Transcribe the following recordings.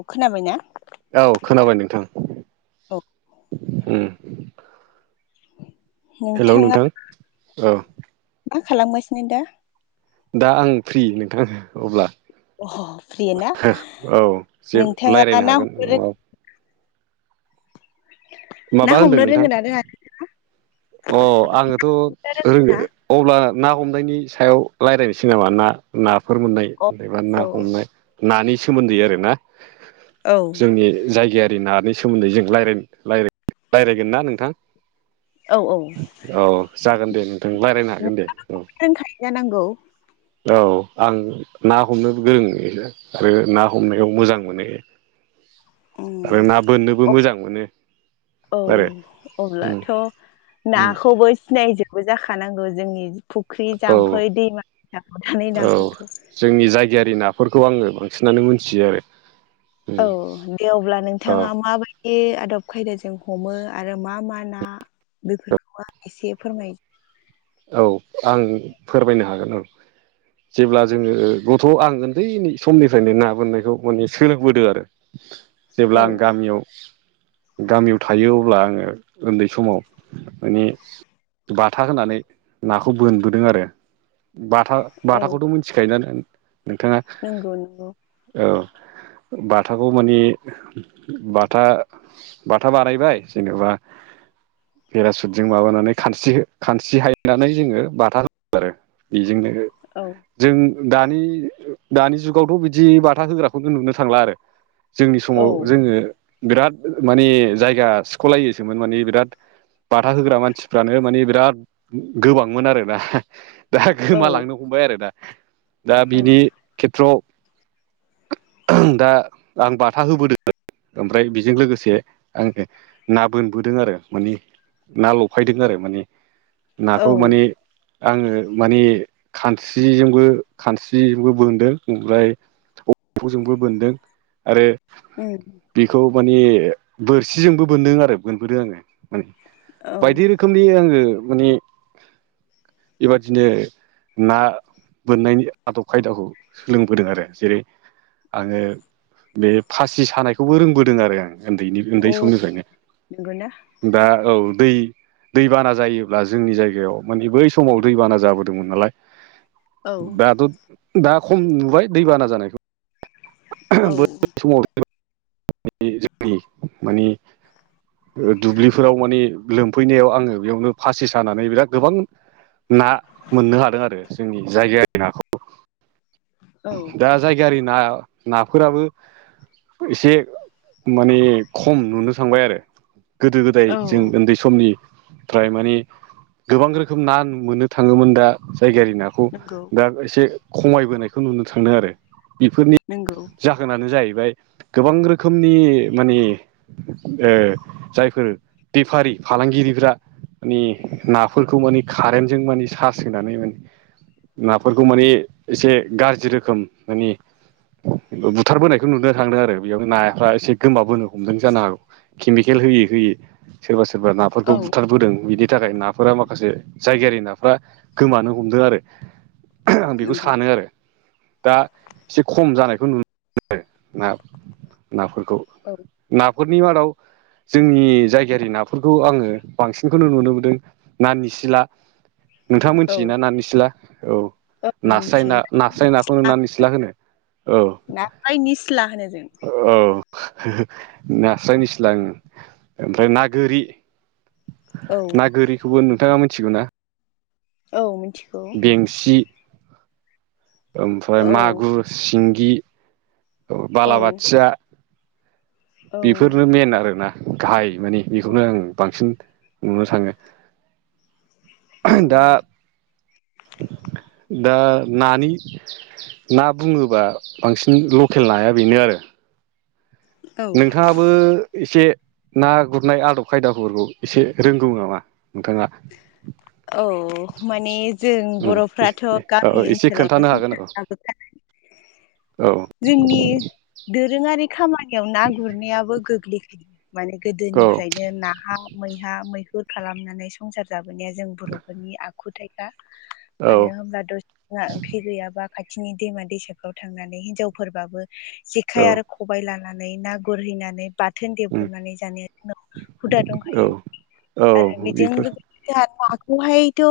औ खोनाबायनाा? औ खोनाबाय नोंथां औ उम। [inaudible] हेल' नोंथाङा नोंथां औ। मा खालामबायसिो न दा? दा आं फ्रि नोंथांनो अब्ला। अह फ्रि ना औ जे नोंथाङा रायज्लायनो ना हागोन हमनो न ना माबा होनदों हमनो नोंथां रोंगोना रोङा अ आङो थ' रोङो जोंना अब्ला ना हमनायनि सायाव रायज्लायनोसै नामा ना नाफोर मोननाय अ जबा औ ना हमनाय नानि सोमोन्दै आरोना औ जोंनि जायगायारि नानि सोमोन्दै जों र रायज्लायगोन ना नोंथां? औ औ। औ जागोन दे नोंथां रायज्लायनो नोंबो हागोन दे औ। रोंखायो जानांगौ औ आं ना हमनोबो गोरोंङनो आरो ना हमनायाव मोजां मोनो। आरो उम ना बोननोबो मोजां मोनो। औ आरो उम अब्लाथ' उम नाखौबो सिनायजोब बो जाखानांगौ जोंनि फुख्रि औ जाम्फै दैमाानै औ नाफोरखौ। जोंनि जायगायारि नाफोरखौ आङो बांसिनानो मोनथियो आरो। औ उम दे अब्ला औ नोंथाङा माबायदि आदब खायदाजों हमो आरो मा मा ना बेफोरखौ आं एसे फोरमाय औ आं फोरमायनो हागोन औ। जेब्ला जोङो गथ' आं उन्दै समनिफ्रायनो ना बोननायखौ माने सोलोंबोदों आरो। जेब्ला औ आं गामियाव गामियाव थायो अब्ला आङो उन्दै समाव माने बाथा होनानै नाखौ बोनबोदों आरो बाथा औ बाथाखौथ' मोनथिखायोोना नोंथाङा? नंगौ नंगौ औ बाथाखौ मानि बाथा बाथा बानायायबाय जेनेबा पेरासुटजों माबानानै खान खानसिहायो नानै जोङो बाथा हो आरो बेजोंनो औ जों दानि दानि जुगावथ' बिदि बाथा होग्राफोरखौ नुनो थांला आरो जोंनि औ समाव जोङो बिराद माने जायगा सख'लायोसोमोन माने बिराद बाथा होग्रा मानसिफ्रानो माने बिराद गोबांमोन आरोना दा औ गोमालांनो हमबाय आरोना दा औ बिनि खेथ्रआव दा आं बाथा होबोदों ओमफ्राय बेजों लोगोसे आङो ना बोनबोदों आरो माने ना लफायदों आरो माने औ नाखौ माने आङो माने खानस्रिजोंबो खानस्रिजोंबो बोनदों ओमफ्राय बेखौ जोंबो मोनोन्दों आरो उम बेखौ माने बोरसिजोंबो बोन्दों आरो बोनबोदों आङो माने औ बायदि रोखोमनि आङो माने [inaudible] बेबादिनो ना बोननायनि आदब खायदाखौ सोलोंबोदों आरो जेरै आङो बे फासि सानायखौबो रोंबोदों आरो आं उन्दैनि उन्दै अ समनिफ्रायनो नंगौना दा औ दै दै बाना जायोब्ला जोंनि जायगायाव माने बै समाव दैबाना जाबोदोंमोन नालाय औ दाथ' दा खम नुबाय दैबाना जानायखौ औ बै समाव जोंनि माने दुब्लिफोराव माने लोमफैनायाव आङो बेयावनो फासि सानानै बिराद गोबां ना मोननो हादों आरो जोंनि जायगायारि नाखौ औ दा जायगायारि ना नाफोराबो एसे माने खम नुनो थांबाय आरो गोदो गोदाय औ जों उन्दै समनि फाय माने गोबां रोखोम ना मोननो थाङोमोन दा जायगानि ना नंगौ दा एसे खमायबोनायखौ नुनो थांदों आरो बेफोरनि नोंगौ जाहोनानो जाहैबाय गोबां रोखोमनि माने जायफोर बेफारि फालांगिरिफ्रा मानि नाफोरखौ माने कारेन्टजों माने सार्स होनानै माने नाफोरखौ माने एसे गाज्रि रोखोम माने बुथारबोनायखौ नुनो थांदों आरो बेयावनो नाफ्रा एसे गोमाबोनो हमदों जानो हागौ केमिकेल होयै होयै सोरबा सोरबा औ नाफोरखौ बुथारबोदों बिनि थाखाय ना फोर माखासे जायगायारि नाफ्रा गोमानो हमदों आरो आं बेखौ नंगौ सानो आरो दा एसे खम जानायखौ नुबाय आरो ना नाफोरखौ औ नाफोरनि मादाव जोंनि जायगायारि नाफोरखौ आङो बांसिनखौनो नुनो मोनदों ना निसिला नोंथाङा औ मिथियोना ना निस्ला औ औ नास्राय ना नास्राय नाखौनो नार निस्ला होनो औ नायस्राय निस्ला होनो जों औ नास्रायनिस्लां ओमफ्राय ना गोरि ना औ गोरिखौबो नोंथाङा मिथिगौ ना औ मिथि बेंसि ओमफ्राय औ मागुर सिंगि औ बालाबाथिया औ बेफोरनो मेन आरोना गाहाय मानिे बेखौनो आं बांसिन नुनो थाङो दा औ दा नानि ना बुङोबा बांसिन लकेल नाया बेनो आरो नोंथाङा बो एसे ना गुरनाय आदब खायदाफोरखौ एसे रोंगौ नामा नोंथाङा औ माने जों उम बर'फ्राथ' औ गामि एसे ओनसोलावनो खोन्थानो हागोन संसार जाबोखानाय औ दोरोङारि खामानियाव ना गुरनायाबो गोग्लैखै माने औ गोदोनिफ्रायनो नाहा मैहा मैहुर खालामनानै संसार जाबोनाया जों बर'फोरनि आखुथायखा औ मानो होनब्ला द ना ओंख्रि गैयाबा खाथिनि दैमा दैसाफ्राव थांनानै हिनजावफोरबाबो औ जेखाय आरो खबाय लानानै ना गुरहैनानै ब थोन उम देब्रबनानै जानाया जोंनाव हुदा औ दंखायो औ आरो बेजों बेफोर जों नाखौहायथ'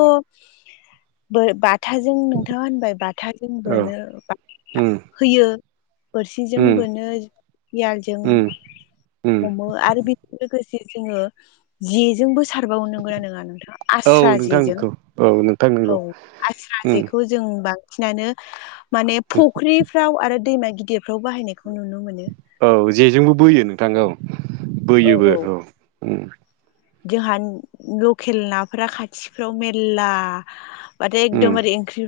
बाथाजों नोंथाङा होनबाय बाथ खोथाजों औ बोनो ब उम होयो बोरसिजों उम बोनो लजों उम उम हमो आरो बेजों लोगोसे जोङो जेजोंबो सारबावनो गोरा नङा नोंथाङा औ आस्रा नोंथां जेजों नंगौ औ नोंथां औ नंगौ आस्रा उम जेखौ जों बांसिनानो मान फुख्रि फाव आरो दैमा गिदिरफ्राव बाहायनायखौ नुनो मोनो औ जेजोंबो बोयो नोंथां औ बोयोबो औ जोंहा लकेल नाफोरा खाथिफ्राव मेरला माथो उम एकदमबार ओंख्रि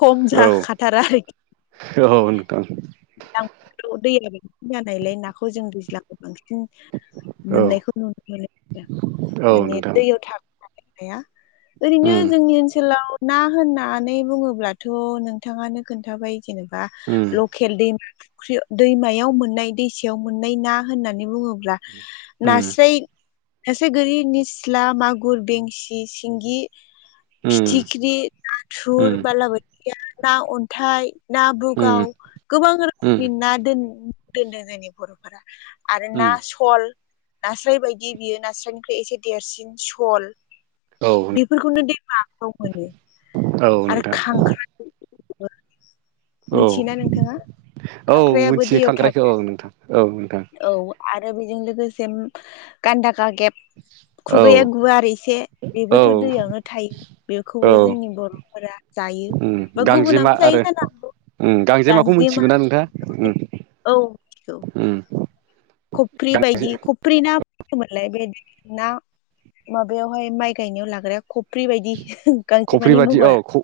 खम औ जाखाथारा आरोखि औ नोंथां लांाव दैया बांसिन जानायलाय नाखौ जों दैज्लाखौ बांसिन औ मोननायखौ नुनो मोनो आरो औ माने नोंथां दैयाव थ हाया ओरैनो उम जोंनि ओनसोलाव ना होननानै बुङोब्लाथ' नोंथाङानो खोन्थाबाय जेनेबा उम बा लकेल दैमा फुख्रि दैमायाव मोननाय दैसायाव मोननाय ना होननानै बुङोब्ला उम नास्राय सासे गोरि निस्ला मागुर बेंसि सिंगि उम फिथिख्रि नाथुर उम बालाबाथिया ना अन्थाइ ना उम बुगाव गोबां रोखोमनि उम ना दोनदों जोंनि बर'फोरा आरो ना उम सल नास्राय बायदि बियो नास्रायनिफ्राय एसे देरसिन सल औ बेफोरखौनो दैमााव मोनो औ आरो नोंथां खांख्राइ औ मिथियोना नोंथाङा औ खांख्राइाबो मिथियो दैयाव खांख्रायखौ थाग्रा औ नोंथां औ नोंथां औ आरो बेजों लोगोसे गान्दाखा गेब औ खुगाया गुवार एसे औ बेबोथ' दैयावनो थायो औ बेखौबो जोंनि बर'फोरा जायो बा गुबुनाबो जायो जानो हौ गांजे माखौ मिथिगौना नोंथाङा औ उम खुख्रि गांजे बायदि थुफ्रि ना फङोमोनलाय बे ना माबायावहाय माइ गायनायाव लाग्राया फ्रिबायदि गांसो खफ्रि मानि बादि औ महरा ख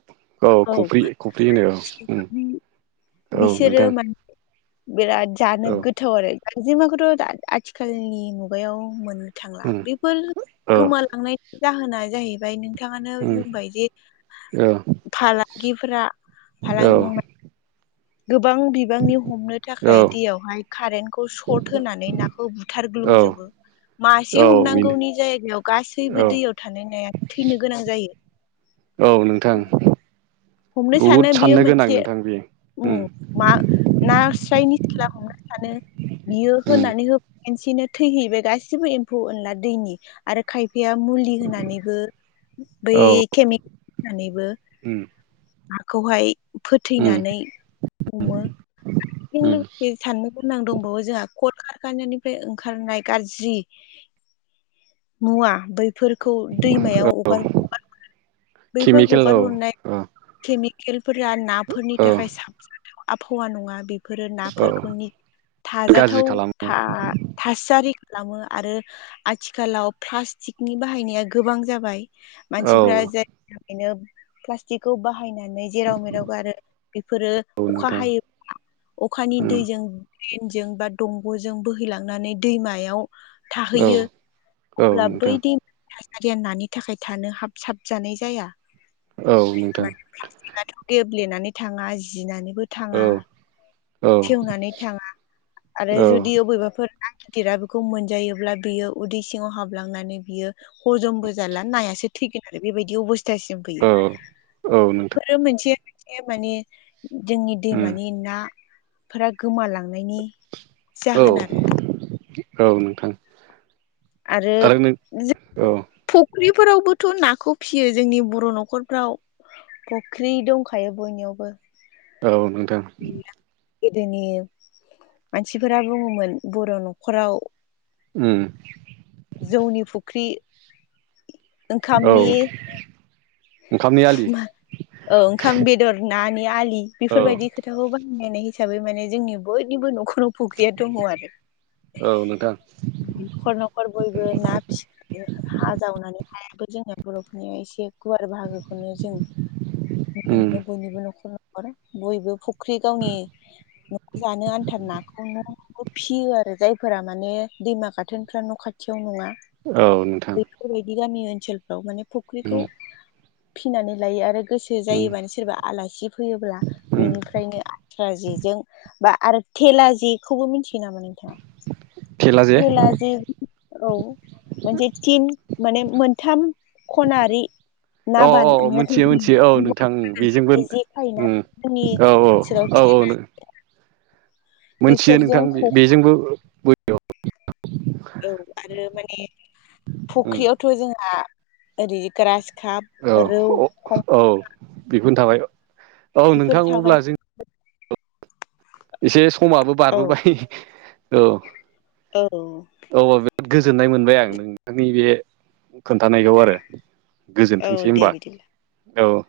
खफ्रि औ खफ्रि होनो औ उम औ बिसोरो नोंथां मान बिराद जानो औ गोथाव आरो खाराजेमाखौथ' द आथिखालनि मुगायाव मोनो थांला उम बेफोर औ गोमालांनायनि जाहोना जाहैबाय नों नोंथाङानो उम बुंबाय जे औ फालांगिफोरा फालांगि गोबां बिबांनि हमनो औ थाखाय दैयावहाय कारेन्टखौ सर्ट होनानै नाखौ बु थारग्लुंजोबो औ मासे औ बेनो हमनांगौनि जायगायाव गासैबो औ दैयाव थानाय नाया थैनो गोनां जायो। औ नोंथां। हमनो सानो बहुद बियो साननो गोनां मोनसे नोंथां बेयो ओ उम मा नास्राय निसिला हमनो सानो बियो उम होनानै हो खनसेनो थैहैबाय गासिबो एम्फौ एनला दैनि आरो खायफाया मुलि होनानैबो बै [unintelligible] होनानैबो ओम। हाखौहाय फोथैनानै हमो बेजों उम लोगोसे साननो गोनां दंबावो जोंहा खल खारखानायानिफ्राय ओंखारनाय गाज्रि मुवा बैफोरखौ दैमायाव हगार [unintelligible] बैफोर केमिकेल औ हगार हरनाय औ केमिकेलफोरा नाफोरनि औ थाखाय [unintelligible] आबहावा नङा बे फोरो औ नाफोरखौनि गाज्रि थाजाथाव खालामो था थासारि खालामो आरो आथिखालाव प्लास्टिकनि बाहायनाया गोबां जाबाय। औ मानसिफ्रा [unintelligible] प्लास्टिकखौ बाहायनानै जेराव मेराव गारो बेफोरो औ अखा नोंथां हायोब्ला अखानि उम दैजों द्रेनजों बा दंग'जों बोहैलांनानै दैमायाव औ थाहैयो औ अब्ला नोंथां बै दै थासारिया नानि थाखाय थानो हाब साब जानाय जाया। औ नोंथां। [unintelligible] गेब्लेनानै थाङा जिनानैबो औ थाङा औ सेवनानै थाङा आरो औ जुदि [unintelligible] [unintelligible] बेखौ मोनजायोब्ला बियो उदै सिङाव हाबलांनानै बियो हजमबो जाला नायासो थैगोन आरो बेबायदि अबस औ औ नोंथां। आरो मोनसे मोनसे माने जोंनि उम दैमानि ना फोरा गोमालांनायनि औ जाहोन आरो औ नोंथां। आरो औ [unintelligible] फुख्रिफोरावबोथ' नाखौ फियो जोंनि बर' न'खरफ्राव। फुख्रि दंखायो बयनियावबो। औ नोंथां। [unintelligible] गोदोनि मानसिफोरा बुङोमोन बर' न'खराव उम। जौनि फुख्रि औ ओंखामनि ओंखामनि आलि [unintelligible] औ ओंखाम बेदर नानि आलि औ बेफोरबायदि खो थाखौ बायहायनायनाय हिसाबै माने जोंनि बयनिबो न'खराव फुख्रिया दङ आरो औ नोंथां नखर न'खर बयबो ना फिसि हा जावनानै हायाबो जोंनि बर'फोरनियाव एसे गुवार बाहागोखौ माने जों उम [unintelligible] बयबो फुख्रि गावनि [unintelligible] जानो आन्था नाखौनो फिसियो आरो जायफोरा माने दैमा गाथोन फ्रा न' खाथियाव नङा। औ नोंथां। बेफोरबायदि गामि ओनसोलफ्राव माने उम फुख्रिखौ फिनानै लायो आरो गोसो गोसो उम जायोबानो सोरबा आलासि फैयोब्ला उम बेनिफ्रायनो आथ्रा जेजों बा आरो थेला जेखौबो मिथियो नामा नोंथाङा? थेला जे? औ मोनसे थिन माने मोनथाम खनारि। अ ना बान मोनथियो मोनथियो औ नोंथां बेजोंबो [unintelligible] थायोना उम जोंनि औ ओनसोलाव औ औ मोनथियो नोंथां बेफोरजों ह बेजोंबो बो औ आरो माने फुख्रियावथ' जोंहा ओरै ग्रास काप औ रौ खम अ औ बेफोरनो थाबाय औ बेफोर नोंथां थाबाय अब्ला जों एसे समाबो औ बारबोबाय औ। औ। औ औ बिराद गोजोननाय मोनबाय आं नोंथांनि बे खोन्थानायखौ आरो। औ गोजोनथोंसै दे होनबा बिदिब्ला औ।